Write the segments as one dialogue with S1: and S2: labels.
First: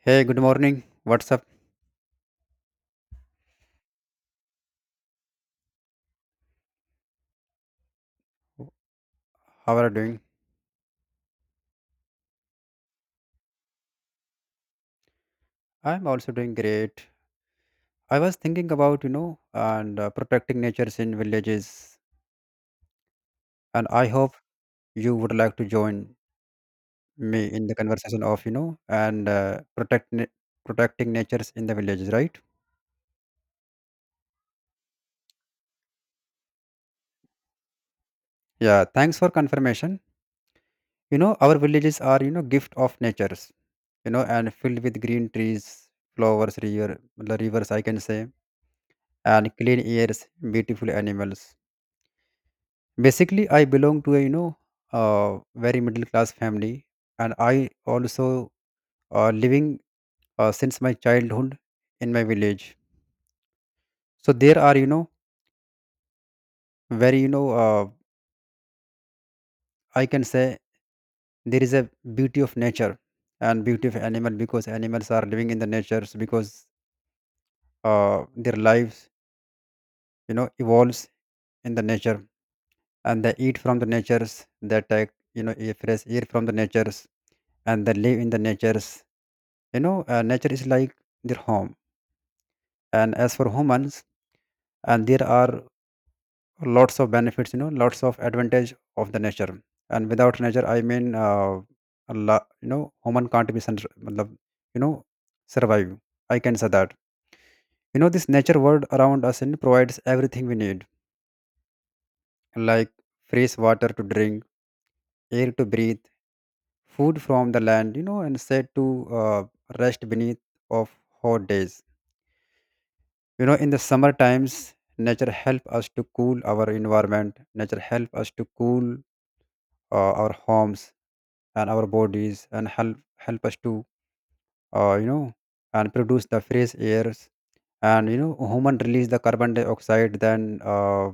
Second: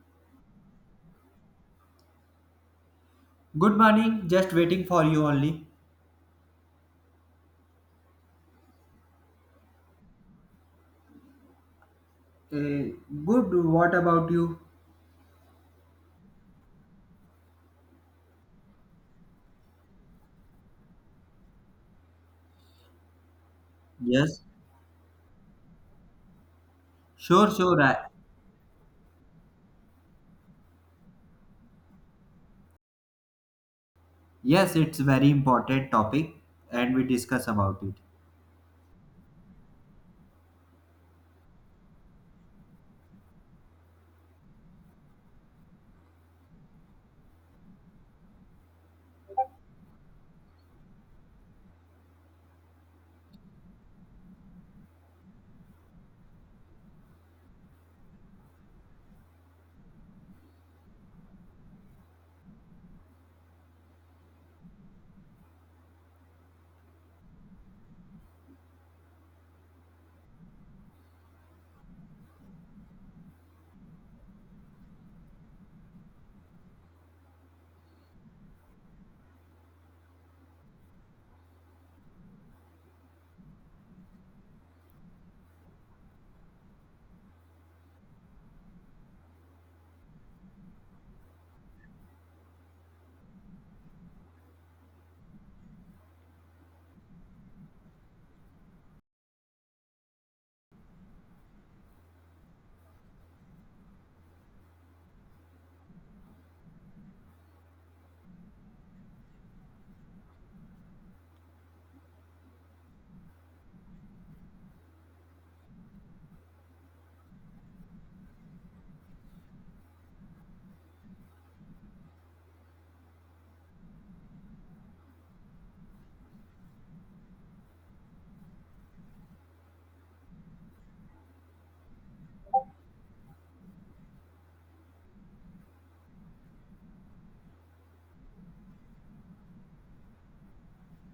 S1: Hey, good morning. What's up?
S2: Good morning, just waiting for you only.
S1: How are you doing?
S2: Mm, Good. What about you?
S1: I'm also doing great. I was thinking about, you know, and protecting natures in villages, and I hope
S2: Yes.
S1: you would like to join me
S2: Sure,
S1: in the
S2: sure.
S1: conversation of, protecting natures in the villages, right?
S2: Yes, it's very important topic and we discuss about it.
S1: Yeah, thanks for confirmation. You know, our villages are, gift of natures, and filled with green trees, flowers, rivers, I can say, and clean airs, beautiful animals. Basically, I belong to a very middle class family, and I also living since my childhood in my village. So there are you know very you know I can say there is a beauty of nature and beauty of animal, because animals are living in the natures, because their lives evolves in the nature, and they eat from the natures, they take air, fresh air from the natures, and they live in the natures. Nature is like their home, and as for humans, and there are lots of benefits, lots of advantage of the nature. And without nature, I mean, a human can't be matlab, you know survive, I can say that. This nature world around us and provides everything we need, like fresh water to drink, air to breathe, food from the land, and set to uh, rest beneath of hot days, in the summer times. Nature help us to cool our environment, nature help us to cool our homes and our bodies, and help us to uh, you know and produce the fresh airs. And you know human release the carbon dioxide, then uh,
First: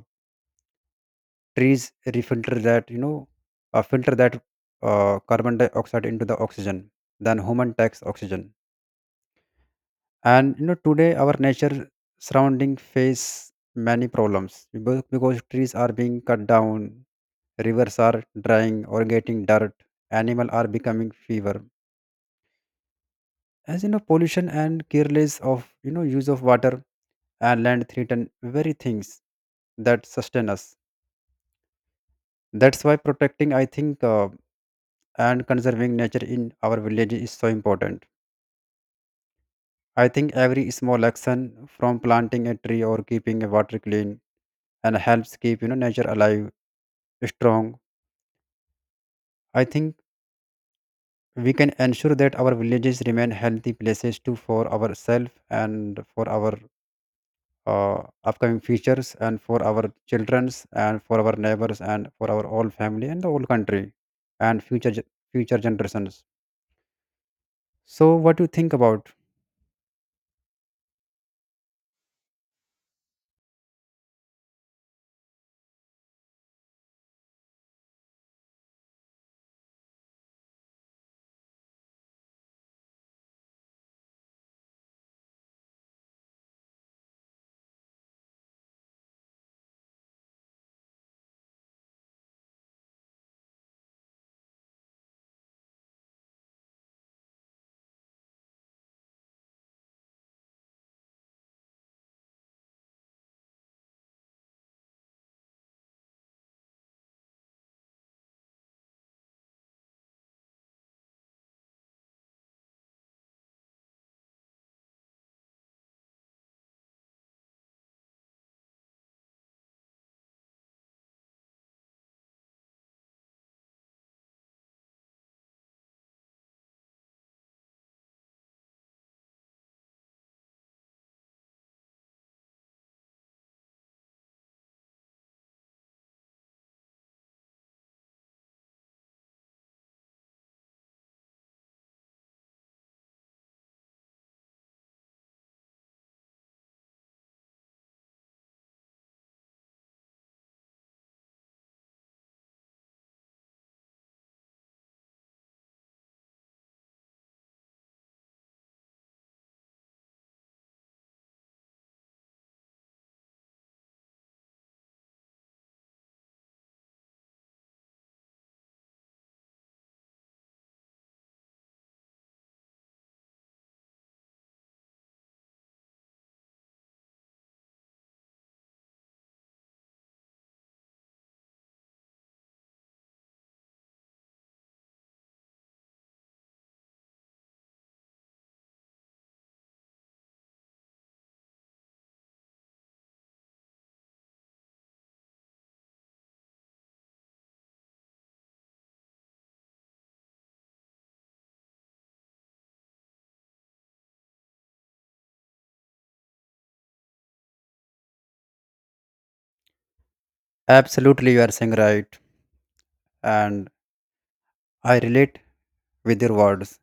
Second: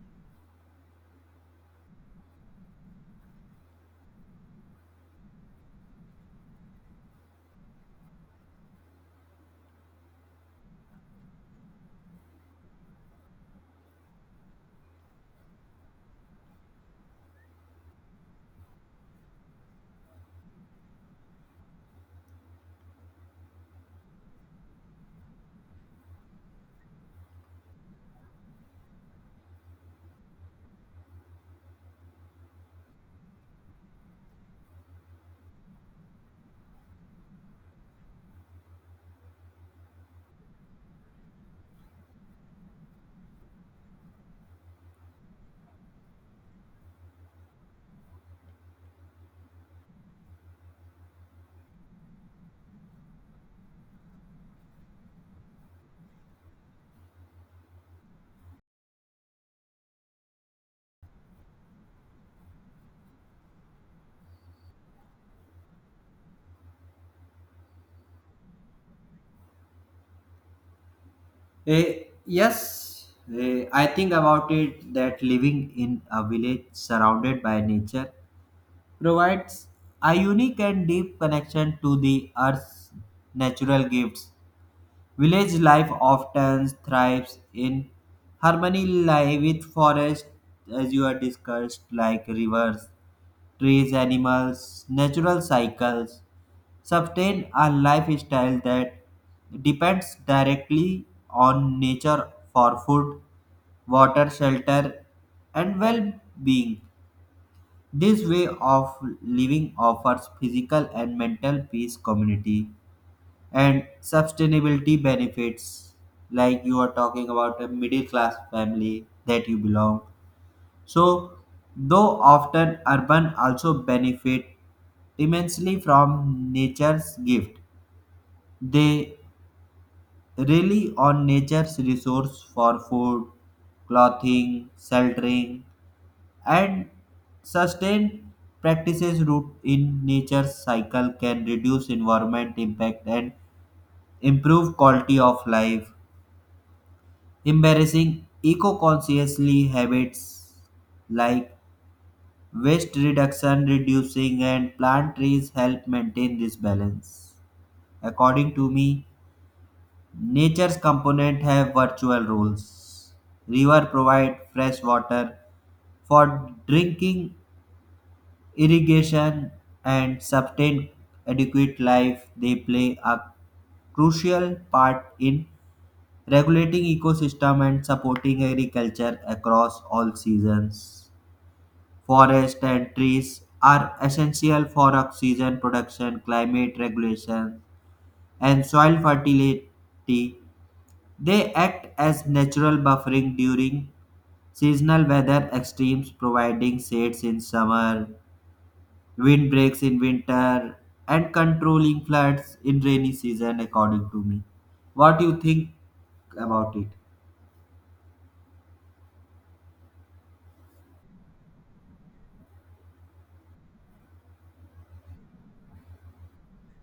S1: trees refilter that you know filter that carbon dioxide into the oxygen, then human takes oxygen. And you know today our nature surrounding face many problems, because trees are being cut down, rivers are drying or getting dirt, animal are becoming fever, as you know pollution and careless of you know use of water and land threaten very things that sustain us. That's why protecting, I think, and conserving nature in our village is so important. I think every small action, from planting a tree or keeping a water clean, and helps keep you know nature alive, strong. I think we can ensure that our villages remain healthy places too, for ourselves and for our upcoming futures, and for our childrens, and for our neighbors, and for our whole family, and the whole country, and future generations. So what do you think about?
S2: Yes, I think about it that living in a village surrounded by nature provides a unique and deep connection to the earth's natural gifts. Village life often thrives in harmony with forest, as you are discussed, like rivers, trees, animals, natural cycles. Sustain a lifestyle that depends directly on nature for food, water, shelter, and well being. This way of living offers physical and mental peace community and sustainability benefits, like you are talking about a middle class family that you belong. So though often urban also benefit immensely from nature's gift, they rely on nature's resource for food, clothing, sheltering, and sustained practices rooted in nature's cycle can reduce environment impact and improve quality of life. Embarrassing eco-consciously habits like waste reduction, reducing and plant trees help maintain this balance. According to me, nature's component have virtual roles. River provide fresh water for drinking, irrigation and sustain adequate life. They play a crucial part in regulating ecosystem and supporting agriculture across all seasons. Forest and trees are essential for oxygen production, climate regulation, and soil fertility. They act as natural buffering during seasonal weather extremes, providing shades in summer, windbreaks in winter, and controlling floods in rainy season according to me. What do you think about it?
S1: Absolutely, you are saying right, and I relate with your words,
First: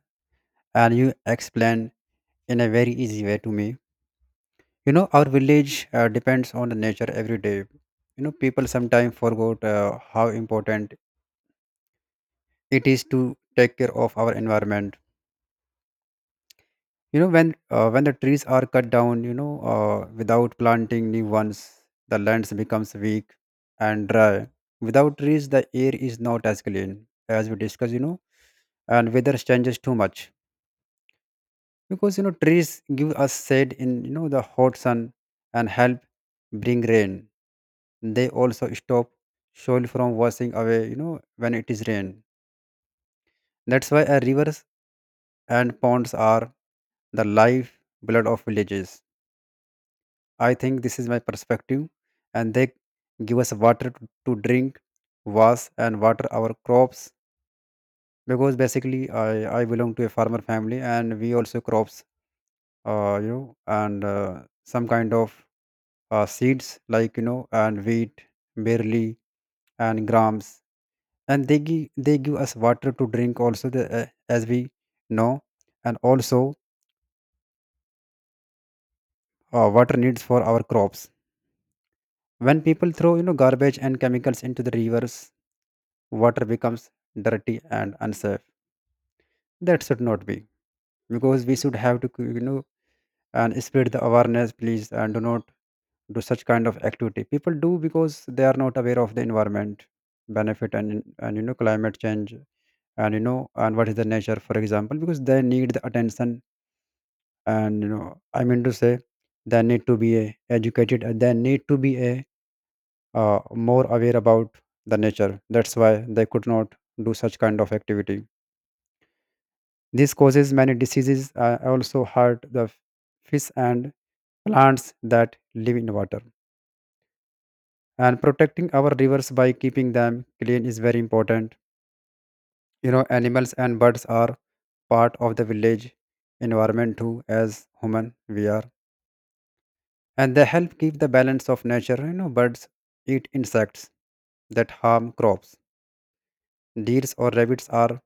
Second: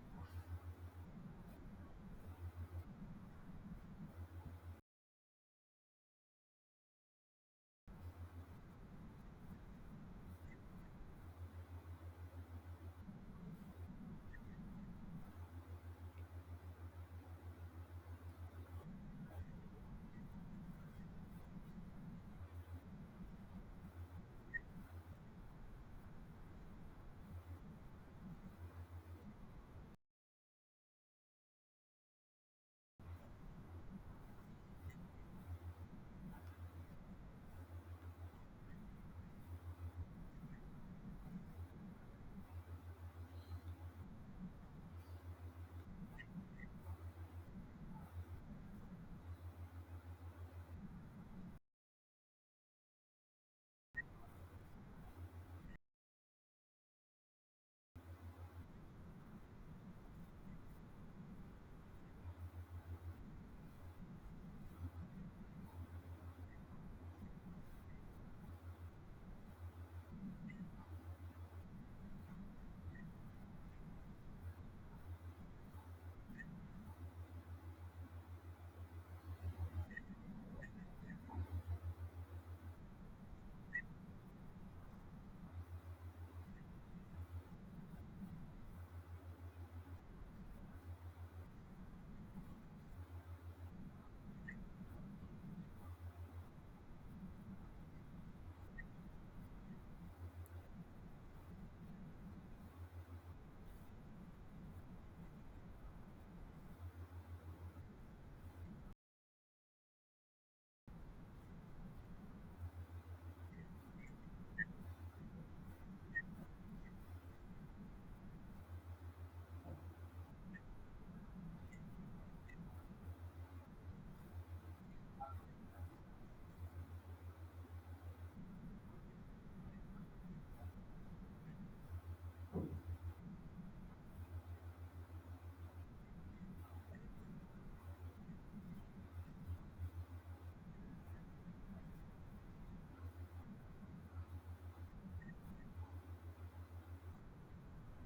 S1: and you explain in a very easy way to me. You know, our village depends on the nature every day. You know, people sometimes forgot how important it is to take care of our environment. You know, when the trees are cut down, you know, without planting new ones, the lands becomes weak and dry. Without trees, the air is not as clean as we discussed. You know, and weather changes too much, because you know trees give us shade in you know the hot sun and help bring rain. They also stop soil from washing away, you know, when it is rain. That's why our rivers and ponds are the life blood of villages, I think this is my perspective, and they give us water to drink, wash and water our crops, because basically I belong to a farmer family, and we also crops you know, and some kind of seeds, like you know and wheat, barley, and grams. And they give us water to drink also the, as we know, and also water needs for our crops. When people throw you know garbage and chemicals into the rivers, water becomes dirty and unsafe. That should not be, because we should have to you know and spread the awareness please, and do not do such kind of activity people do, because they are not aware of the environment benefit, and you know climate change, and you know and what is the nature, for example, because they need the attention. And you know, I mean to say, they need to be a, educated, and they need to be a more aware about the nature. That's why they could not do such kind of activity. This causes many diseases, also hurt fish and plants that live in water, and protecting our rivers by keeping them clean is very important. You know, animals and birds are part of the village environment too, as human we are, and they help keep the balance of nature. You know, birds eat insects that harm crops. Deers or rabbits are,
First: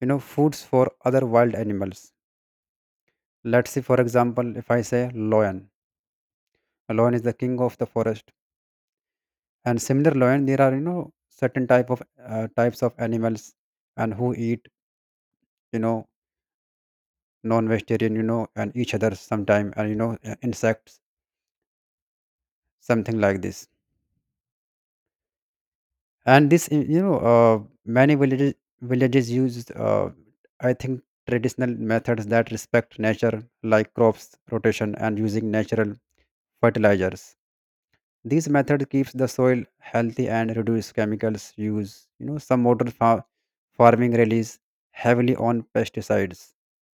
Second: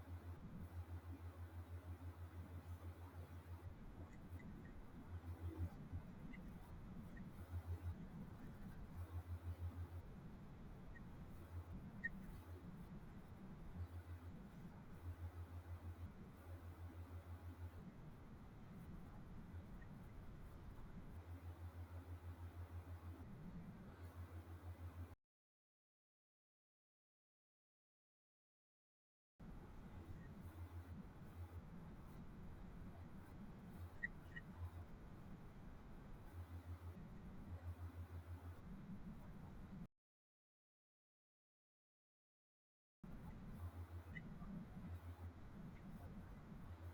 S1: you know, foods for other wild animals. Let's see, for example, if I say lion, a lion is the king of the forest, and similar lion there are, you know, certain type of types of animals, and who eat, you know, non-vegetarian, you know, and each other sometime, and you know insects, something like this. And this, many villages use, I think, traditional methods that respect nature, like crops rotation and using natural fertilizers. These method keeps the soil healthy and reduce chemicals use. You know, some farming relies heavily on pesticides,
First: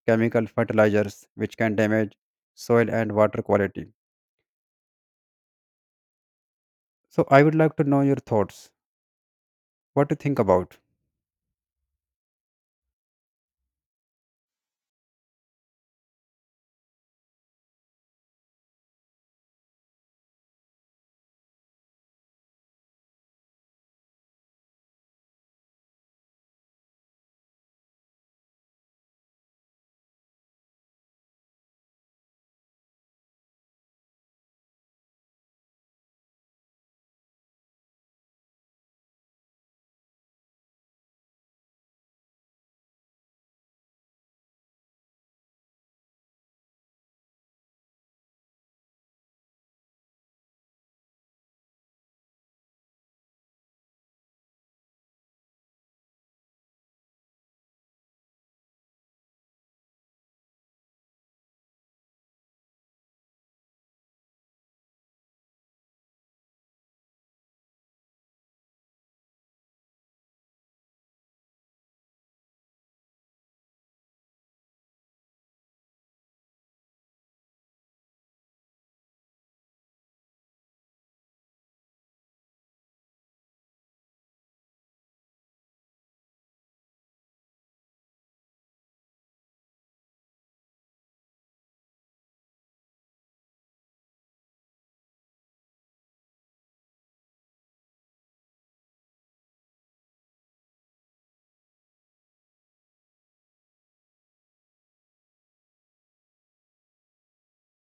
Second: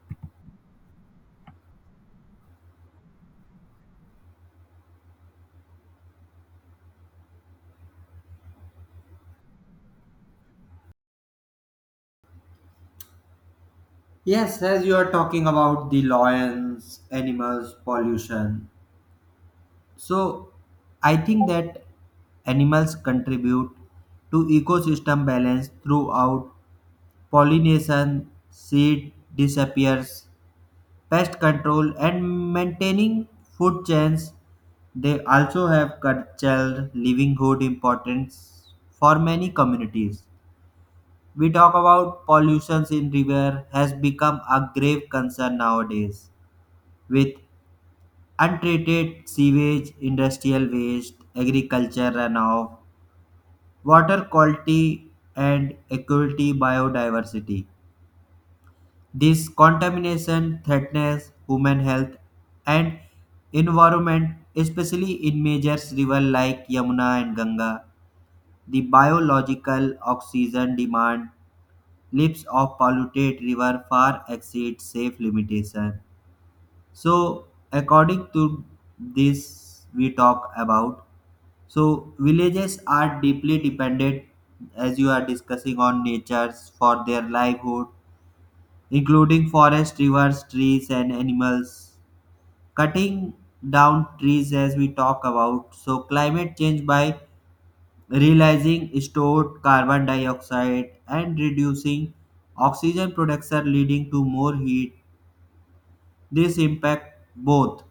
S1: chemical fertilizers, which can damage soil and water quality. So I would like to know your thoughts. What do you think about?
S2: Yes, as you are talking about the lions, animals, pollution. So I think that animals contribute to ecosystem balance throughout pollination, seed disappears, pest control and maintaining food chains. They also have cultural livelihood importance for many communities. We talk about pollutions in river has become a grave concern nowadays with untreated sewage, industrial waste, agriculture runoff, water quality, and equity biodiversity. This contamination threatens human health and environment, especially in major rivers like Yamuna and Ganga. The biological oxygen demand leaps of polluted river far exceeds safe limitation. So, according to this, we talk about. So villages are deeply dependent, as you are discussing, on natures for their livelihood, including forest, rivers, trees, and animals. Cutting down trees, as we talk about, so climate change by realizing stored carbon dioxide and reducing oxygen production, leading to more heat. This impact both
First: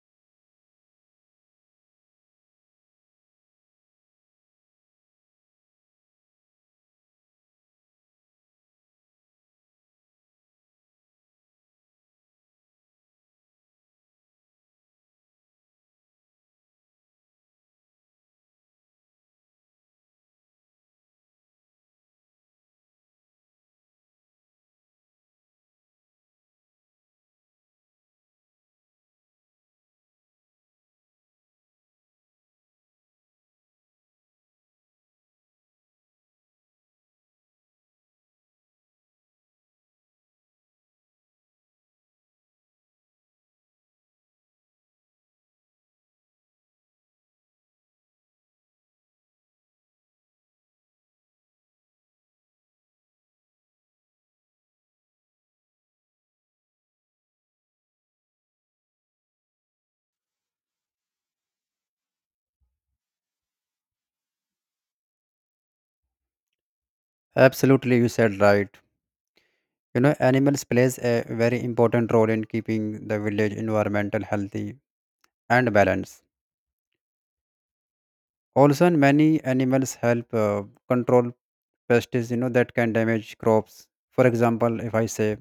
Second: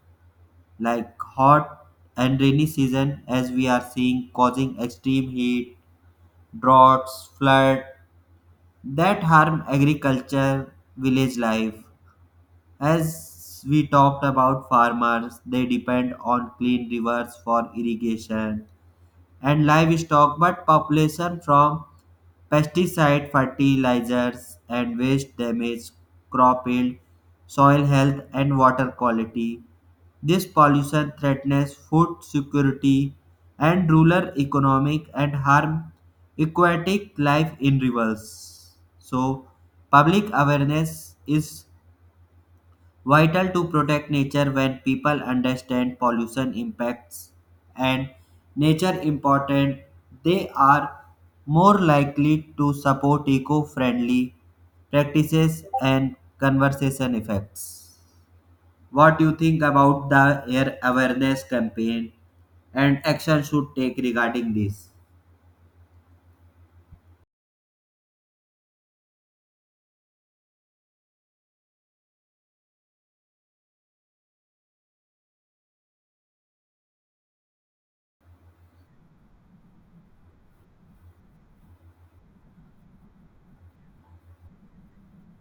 S2: like hot and rainy season, as we are seeing, causing extreme heat, droughts, flood that harm agriculture, village life. As we talked about farmers, they depend on clean rivers for irrigation and livestock, but population from pesticide, fertilizers, and waste damage crop yield, soil health, and water quality. This pollution threatens food security and rural economic and harm aquatic life in rivers. So, public awareness is vital to protect nature. When people understand pollution impacts and nature important, they are more likely to support eco-friendly practices and conservation effects. What do you think about the air awareness campaign and action should take regarding this?
S1: Absolutely, you said right. You know, animals plays a very important role in keeping the village environmental healthy and balanced. Also, and many animals help control pests, you know, that can damage crops. For example, if I say,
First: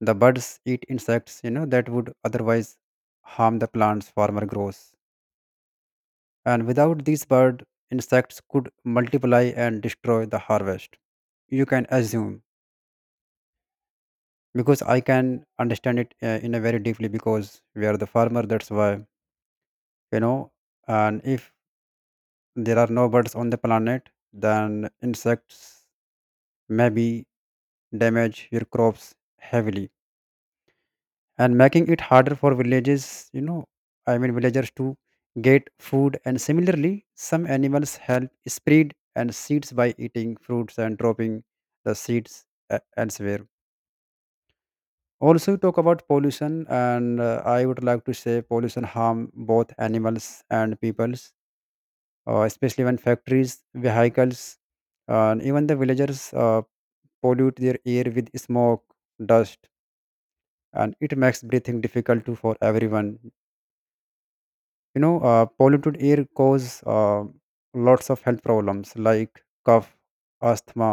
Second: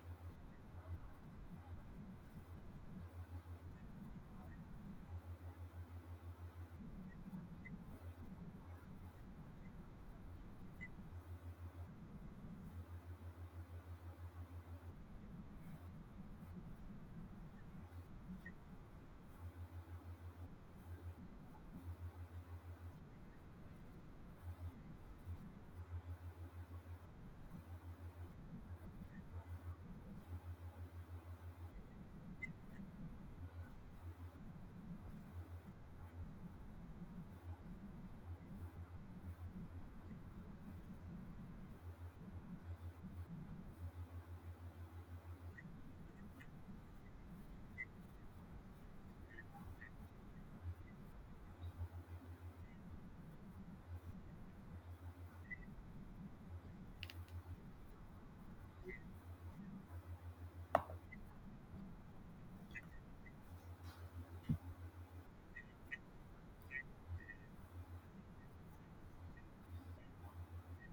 S1: the birds eat insects, you know, that would otherwise harm the plants farmer grows. And without these bird, insects could multiply and destroy the harvest. You can assume, because I can understand it in a very deeply, because we are the farmer, that's why you know. And if there are no birds on the planet, then insects maybe damage your crops heavily, and making it harder for villages, you know, I mean villagers, to get food. And similarly, some animals help spread and seeds by eating fruits and dropping the seeds elsewhere. Also talk about pollution, and I would like to say pollution harm both animals and peoples, especially when factories, vehicles, and even the villagers pollute their air with smoke, dust, and it makes breathing difficult to, for everyone. You know, polluted air cause lots of health problems, like cough, asthma,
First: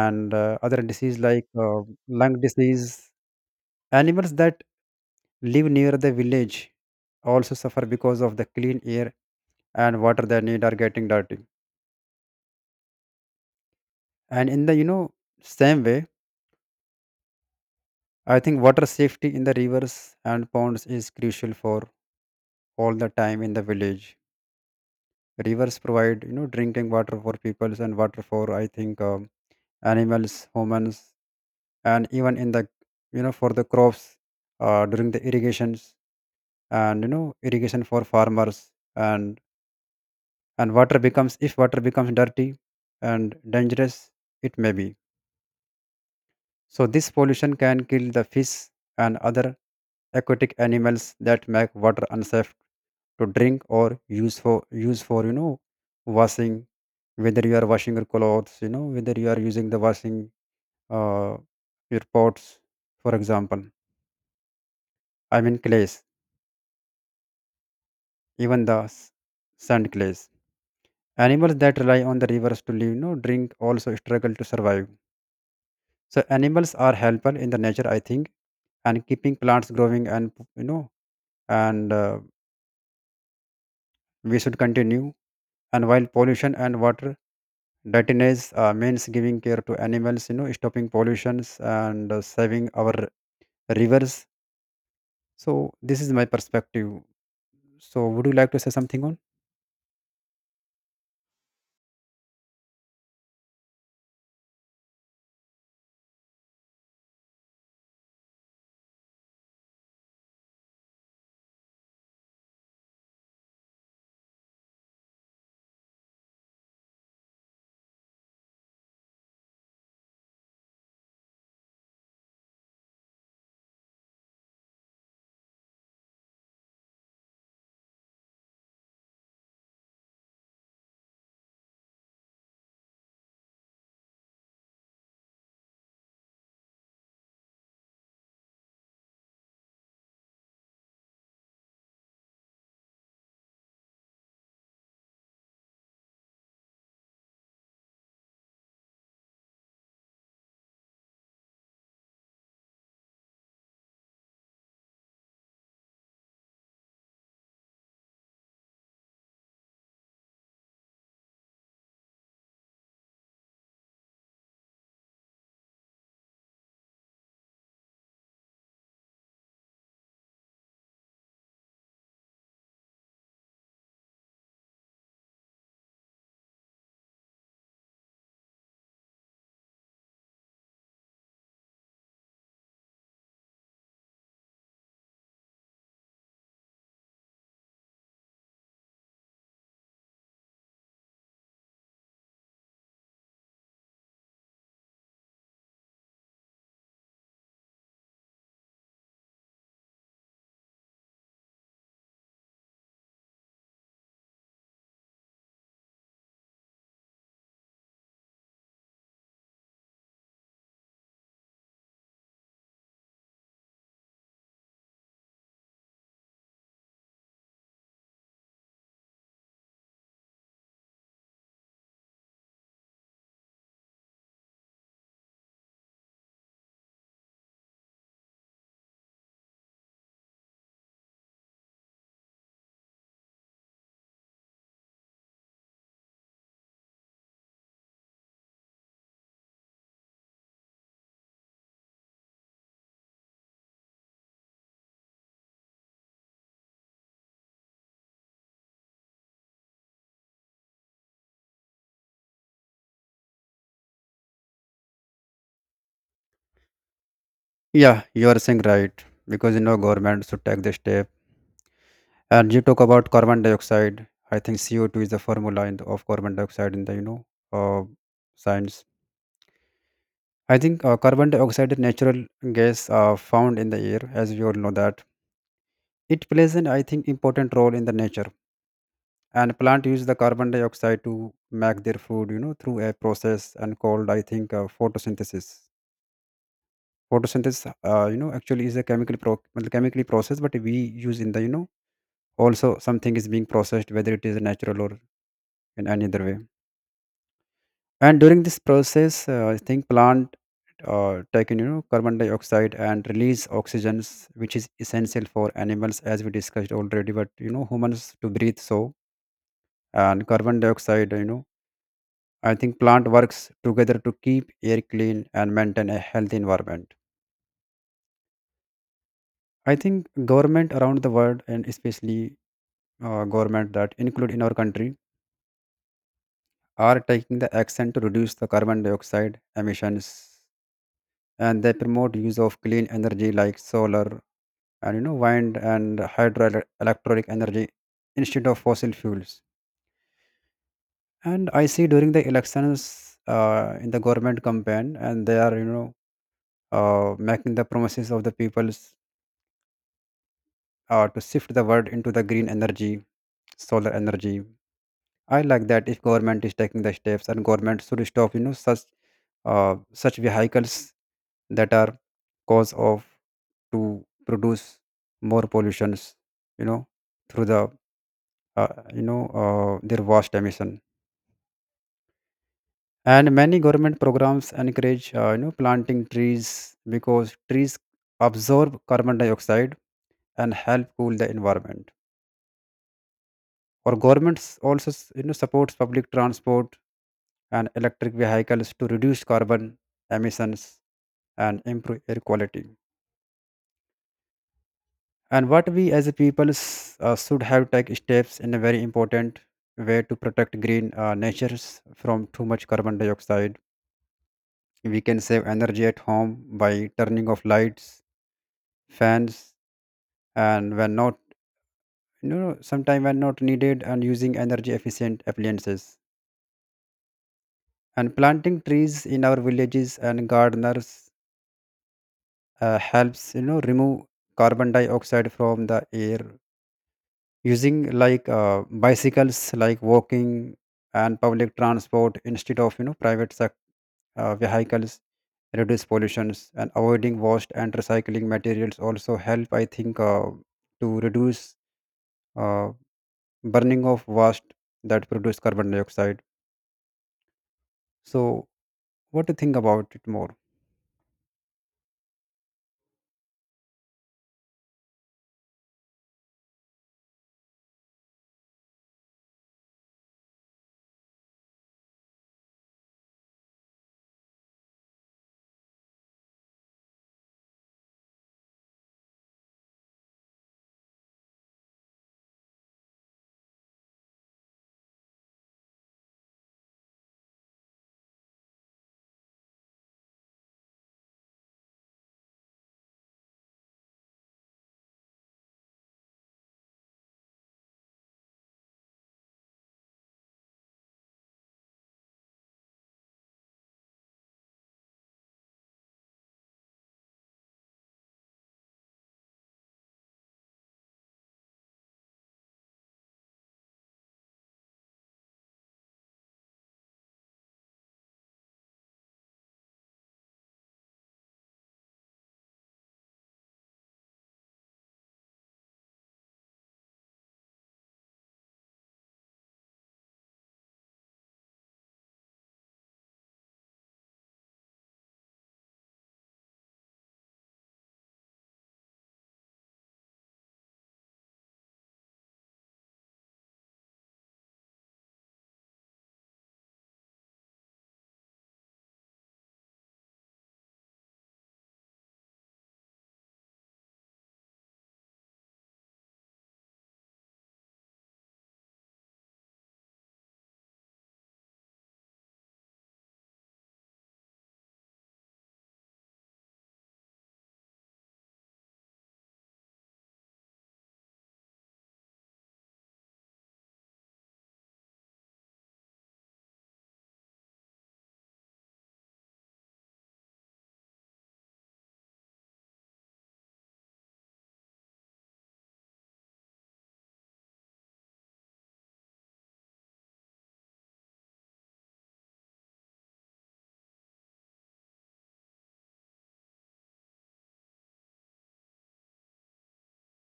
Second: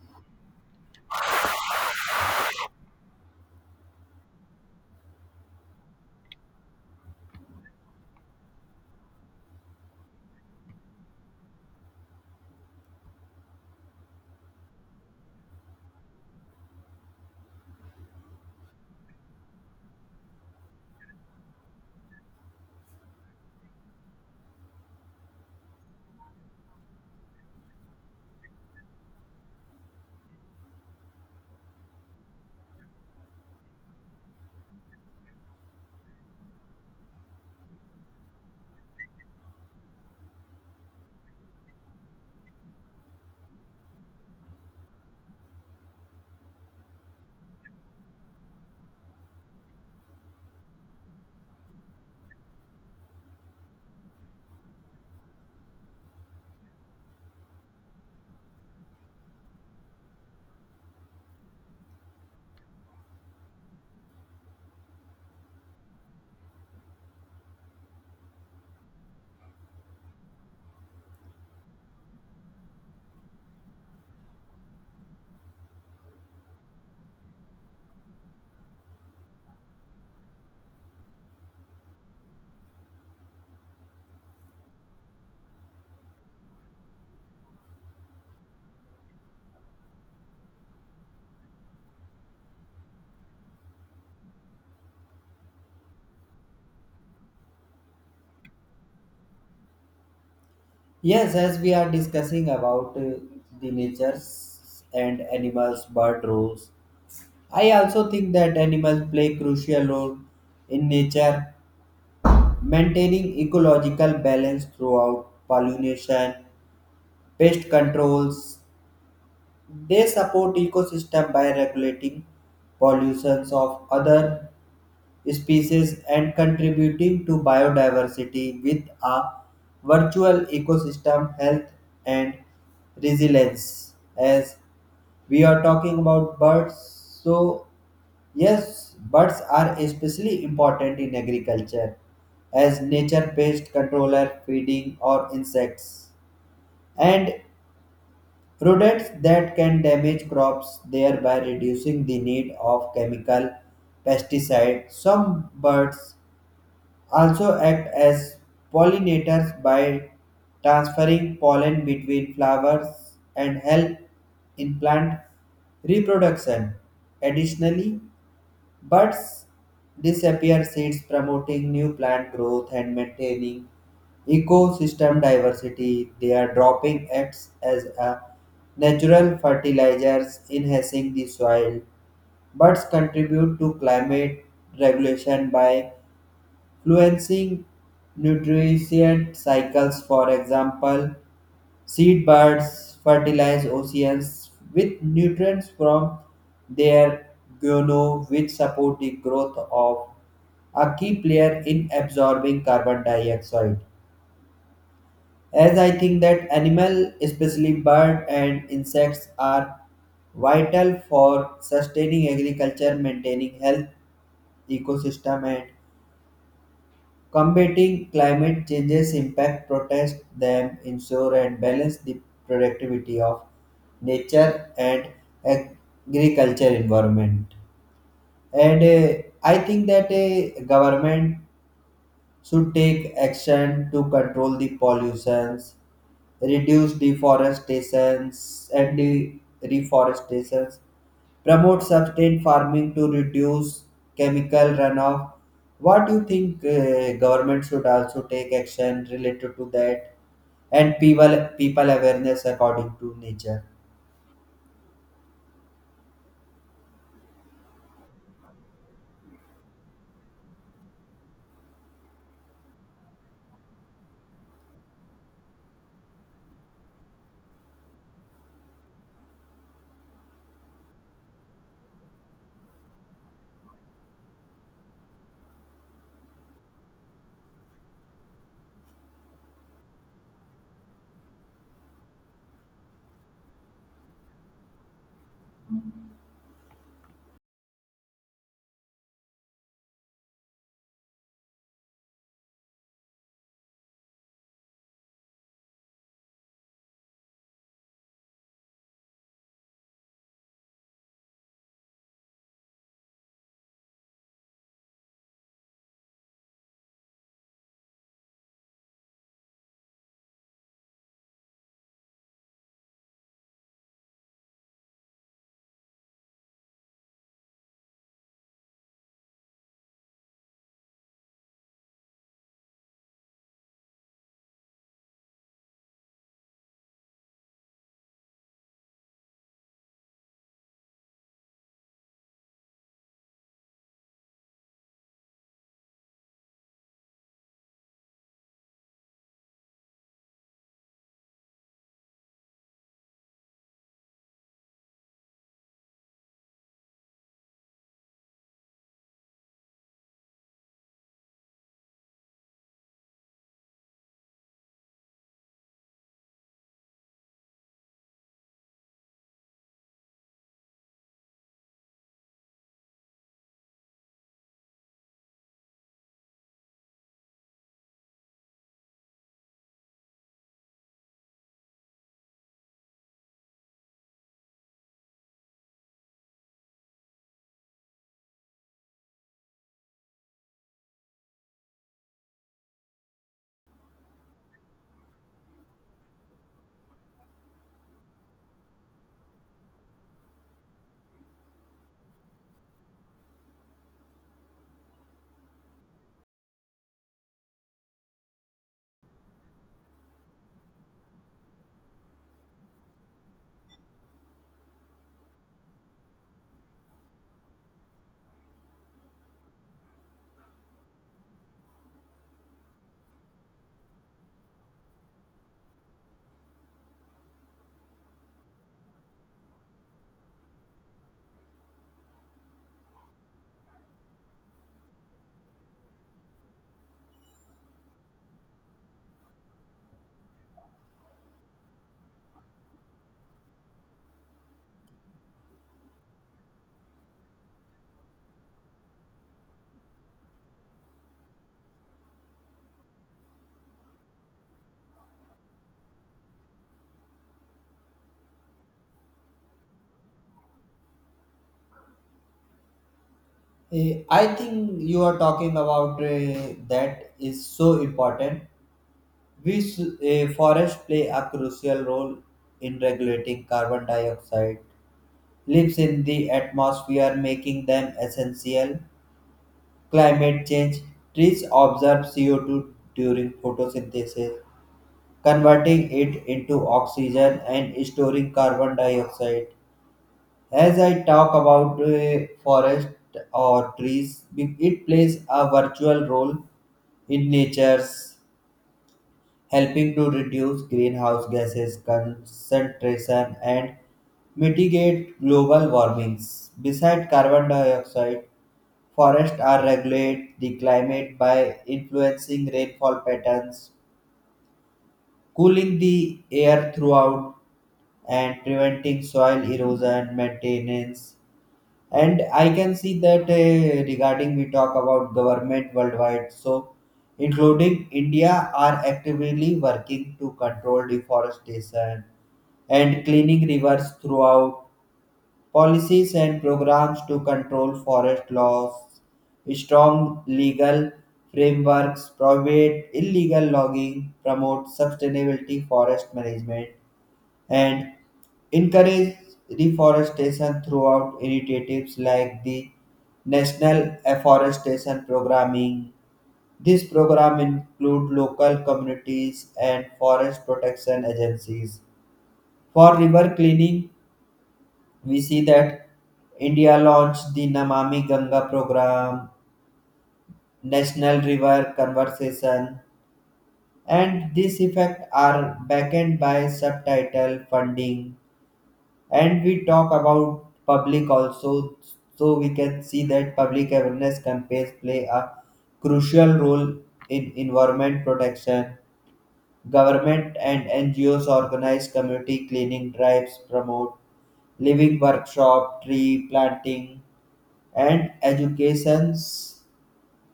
S1: and other disease, like lung disease. Animals that live near the village also suffer because of the clean air and water they need are getting dirty. And in the, you know, same way, I think water safety in the rivers and ponds is crucial for all the time in the village. Rivers provide, you know, drinking water for peoples, and water for, I think, animals, humans, and even in the, you know, for the crops, during the irrigations, and you know irrigation for farmers, and. And water becomes if water becomes dirty and dangerous, it may be, so this pollution can kill the fish and other aquatic animals, that make water unsafe to drink, or use for use for, you know, washing, whether you are washing your clothes, you know, whether you are using the washing uh, your pots, for example, I mean clays, even sand clays. Animals that rely on the rivers to live, you know, drink, also struggle to survive. So animals are helpful in the nature, I think, and keeping plants growing, and you know, and we should continue. And while pollution and water dirtiness means giving care to animals, you know, stopping pollutions and saving our rivers. So this is my perspective. So would you like to say something on?
S2: Yes, as we are discussing about the natures and animals, bird rules, I also think that animals play crucial role in nature, maintaining ecological balance throughout pollination, pest controls. They support ecosystem by regulating pollutions of other species and contributing to biodiversity with a virtual ecosystem health and resilience. As we are talking about birds, so yes, birds are especially important in agriculture as nature pest controller, feeding or insects, and rodents that can damage crops, thereby reducing the need of chemical pesticide. Some birds also act as pollinators by transferring pollen between flowers and help in plant reproduction. Additionally, buds disappear seeds promoting new plant growth and maintaining ecosystem diversity. They are dropping acts as a natural fertilizers enhancing the soil. Buds contribute to climate regulation by influencing nutrient cycles. For example, seed birds fertilize oceans with nutrients from their guano, which support the growth of a key player in absorbing carbon dioxide. As I think that animal, especially bird and insects, are vital for sustaining agriculture, maintaining health ecosystem, and combating climate change's impact, protect them, ensure and balance the productivity of nature and agriculture environment. And I think that government should take action to control the pollutions, reduce deforestations and the reforestations, promote sustained farming to reduce chemical runoff. What do you think government should also take action related to that and people awareness according to nature?
S1: Yeah, you are saying right, because you know government should take the step. And you talk about carbon dioxide. I think CO two is the formula in the, of carbon dioxide in the, you know, uh, science. I think carbon dioxide is natural gas found in the air, as we all know that. It plays an, I think, important role in the nature. And plant use the carbon dioxide to make their food, you know, through a process and called, I think, photosynthesis. Photosynthesis, you know, actually is a well, chemically process, but we use in the, you know, also something is being processed, whether it is natural or in any other way. And during this process, I think plant take in carbon dioxide and release oxygens, which is essential for animals, as we discussed already. But you know humans to breathe, so and carbon dioxide, you know, I think plant works together to keep air clean and maintain a healthy environment. I think government around the world and especially government that include in our country are taking the action to reduce the carbon dioxide emissions, and they promote use of clean energy like solar and, you know, wind and hydroelectric energy instead of fossil fuels. And I see during the elections, in the government campaign, and they are, making the promises of the peoples to shift the world into the green energy, solar energy. I like that if government is taking the steps, and government should stop, you know, such uh, such vehicles that are cause of to produce more pollutions, you know, through the uh, their vast emission. And many government programs encourage you know, planting trees, because trees absorb carbon dioxide and help cool the environment. Or governments also you know, supports public transport and electric vehicles to reduce carbon emissions and improve air quality. And what we as a people should have take steps in a very important way to protect green natures from too much carbon dioxide. We can save energy at home by turning off lights, fans, and when not, you know, sometime when not needed, and using energy efficient appliances. And planting trees in our villages and gardeners helps, you know, remove carbon dioxide from the air. Using like bicycles, like walking and public transport instead of, you know, vehicles, reduce pollutions, and avoiding waste and recycling materials also help, I think, to reduce uh, burning of waste that produce carbon dioxide. So, what do you think about it more?
S2: I think you are talking about that is so important, which forests play a crucial role in regulating carbon dioxide, lives in the atmosphere, making them essential. Climate change trees absorb CO2 during photosynthesis, converting it into oxygen and storing carbon dioxide. As I talk about forest or trees, it plays a virtual role in nature's, helping to reduce greenhouse gases concentration and mitigate global warmings. Besides carbon dioxide, forests are regulate the climate by influencing rainfall patterns, cooling the air throughout, and preventing soil erosion maintenance. And I can see that regarding we talk about government worldwide, so including India are actively working to control deforestation and cleaning rivers throughout policies and programs to control forest loss. Strong legal frameworks prohibit illegal logging, promote sustainability forest management, and encourage reforestation throughout initiatives like the National Afforestation Programming. This program includes local communities and forest protection agencies. For river cleaning, we see that India launched the Namami Ganga program, National River Conversation, and this effect are backed by subtitle funding. And we talk about public also, so we can see that public awareness campaigns play a crucial role in environment protection. Government and NGOs organize community cleaning drives, promote living workshop, tree planting, and educations.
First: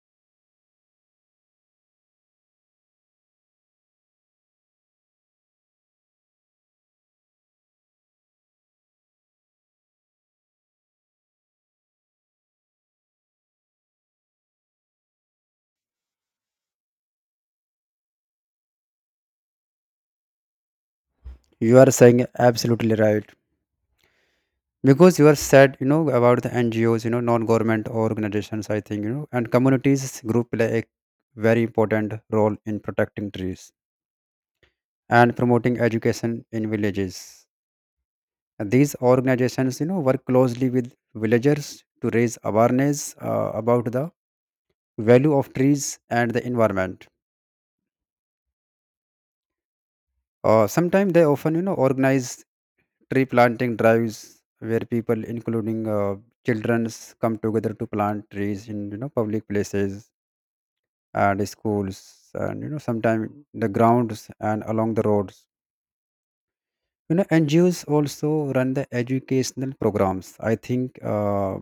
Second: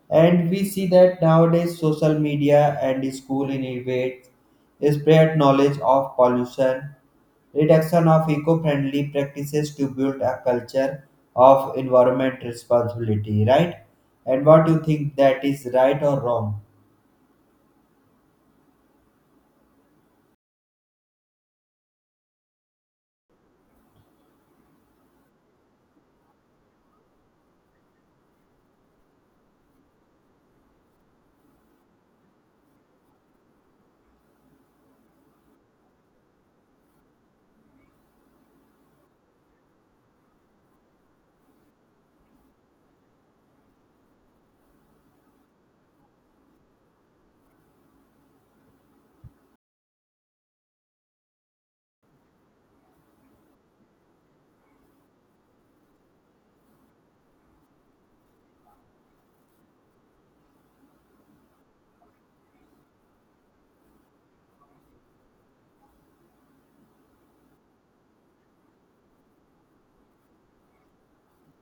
S2: And we see that nowadays social media and school innovate spread knowledge of pollution, reduction of eco-friendly practices to build a culture of environment responsibility, right? And what do you think, that is right or wrong?
S1: You are saying absolutely right, because you are said, you know, about the ngos, you know, non-government organizations, I think, you know, and communities group play a very important role in protecting trees and promoting education in villages. These organizations, you know, work closely with villagers to raise awareness about the value of trees and the environment. Sometimes they often, you know, organize tree planting drives where people, including children, come together to plant trees in, you know, public places and schools, and you know sometimes the grounds and along the roads. You know, NGOs also run the educational programs, I think.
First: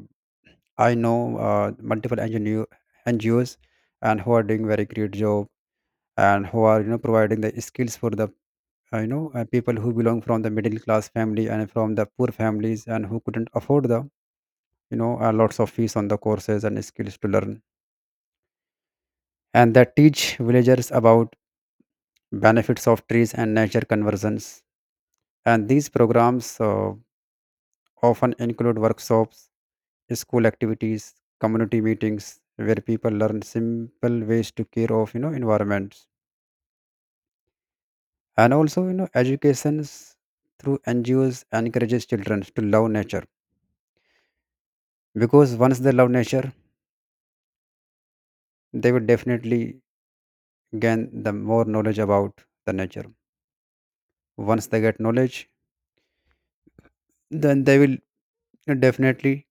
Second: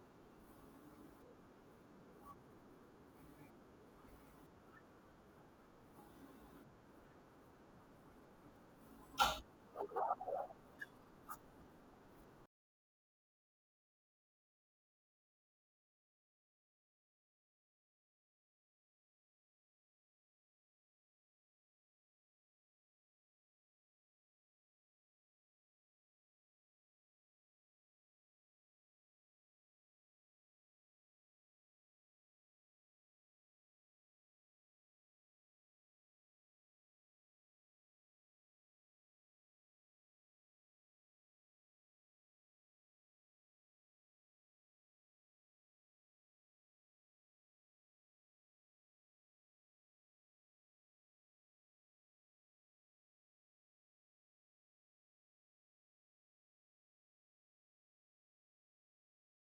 S1: I know multiple NGOs, and who are doing very great job and who are, you know, providing the skills for the people who belong from the middle class family and from the poor families and who couldn't afford the lots of fees on the courses and skills to learn, and that teach villagers about benefits of trees and nature conversions. And these programs often include workshops, school activities, community meetings where people learn simple ways to care of, you know, environments. And also, you know, educations through NGOs encourages children to love nature, because once they love nature, they will definitely gain the more knowledge about the nature. Once they get knowledge, then they will definitely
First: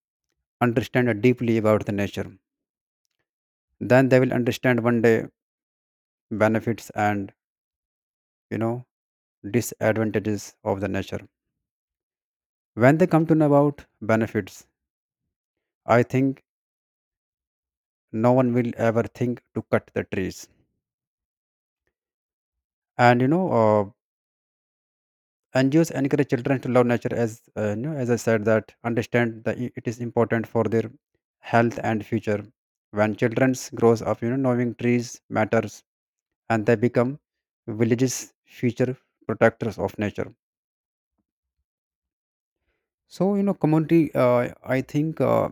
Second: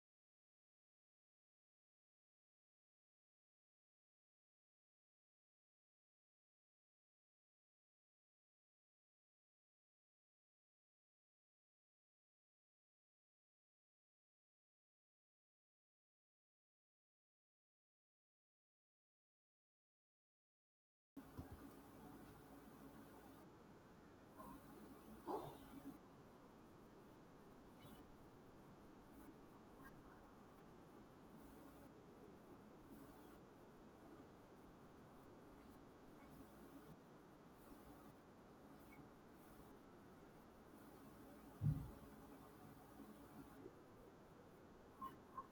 S1: understand deeply about the nature. Then they will understand one day benefits and, you know, disadvantages of the nature. When they come to know about benefits, I think no one will ever think to cut the trees. And you know, NGOs encourage children to love nature, as as I said, that understand that it is important for their health and future. When children grows up, you know, knowing trees matters, and they become villages' future protectors of nature. So you know, community. I think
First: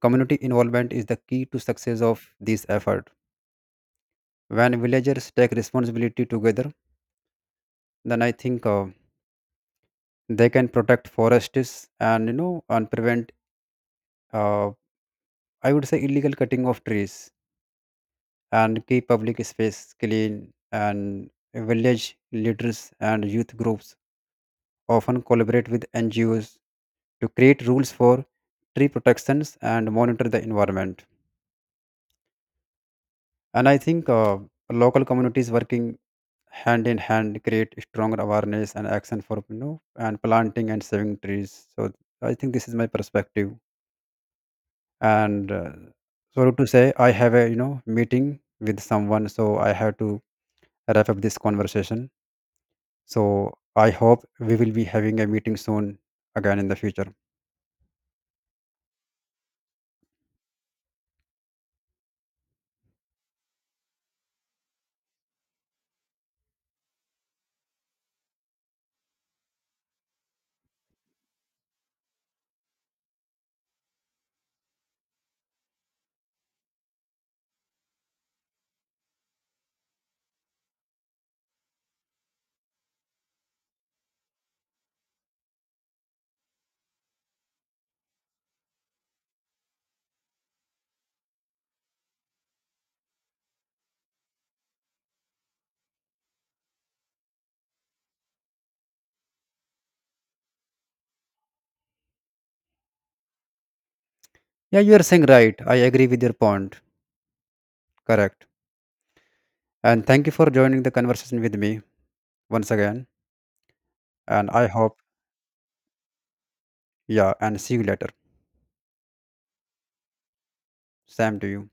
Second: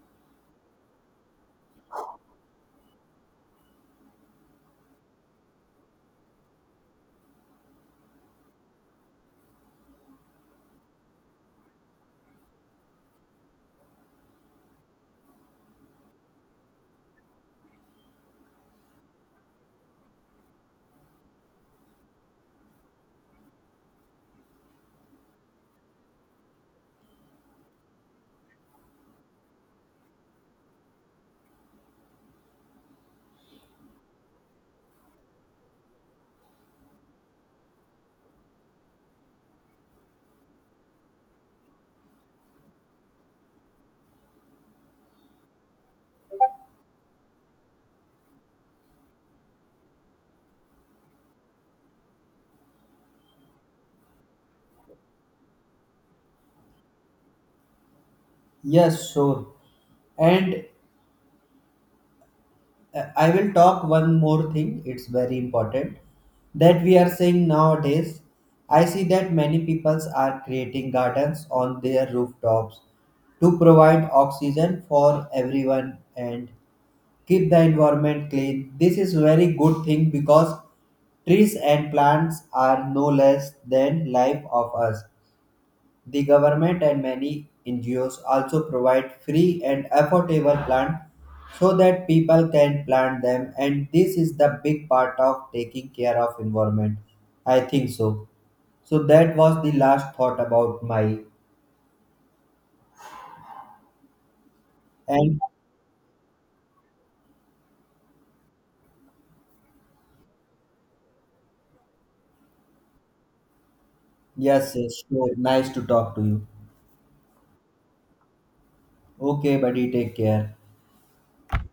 S1: community involvement is the key to success of this effort. When villagers take responsibility together, then I think they can protect forests and, you know, and prevent uh, I would say illegal cutting of trees, and keep public space clean. And village leaders and youth groups often collaborate with NGOs to create rules for tree protections and monitor the environment. And I think local communities working hand in hand create stronger awareness and action for, you know, and planting and saving trees. So I think this is my perspective, and sorry to say I have a, you know, meeting with someone, so I have to wrap up this conversation. So I hope we will be having a meeting soon again in the future.
S2: Yes, sure. And I will talk one more thing. It's very important that we are saying nowadays. I see that many peoples are creating gardens on their rooftops to provide oxygen for everyone and keep the environment clean. This is very good thing because trees and plants are no less than life of us. The government and many NGOs also provide free and affordable plant so that people can plant them, and this is the big part of taking care of environment. I think so. So that was the last thought about my.
S1: Yeah, you are saying
S2: And
S1: right, I agree with your point. Correct. And thank you for joining the conversation with me once again. And I
S2: yes,
S1: hope,
S2: yes, sure. Nice to talk to you.
S1: yeah, and see you later.
S2: Okay, buddy, take care.
S1: Sam to you.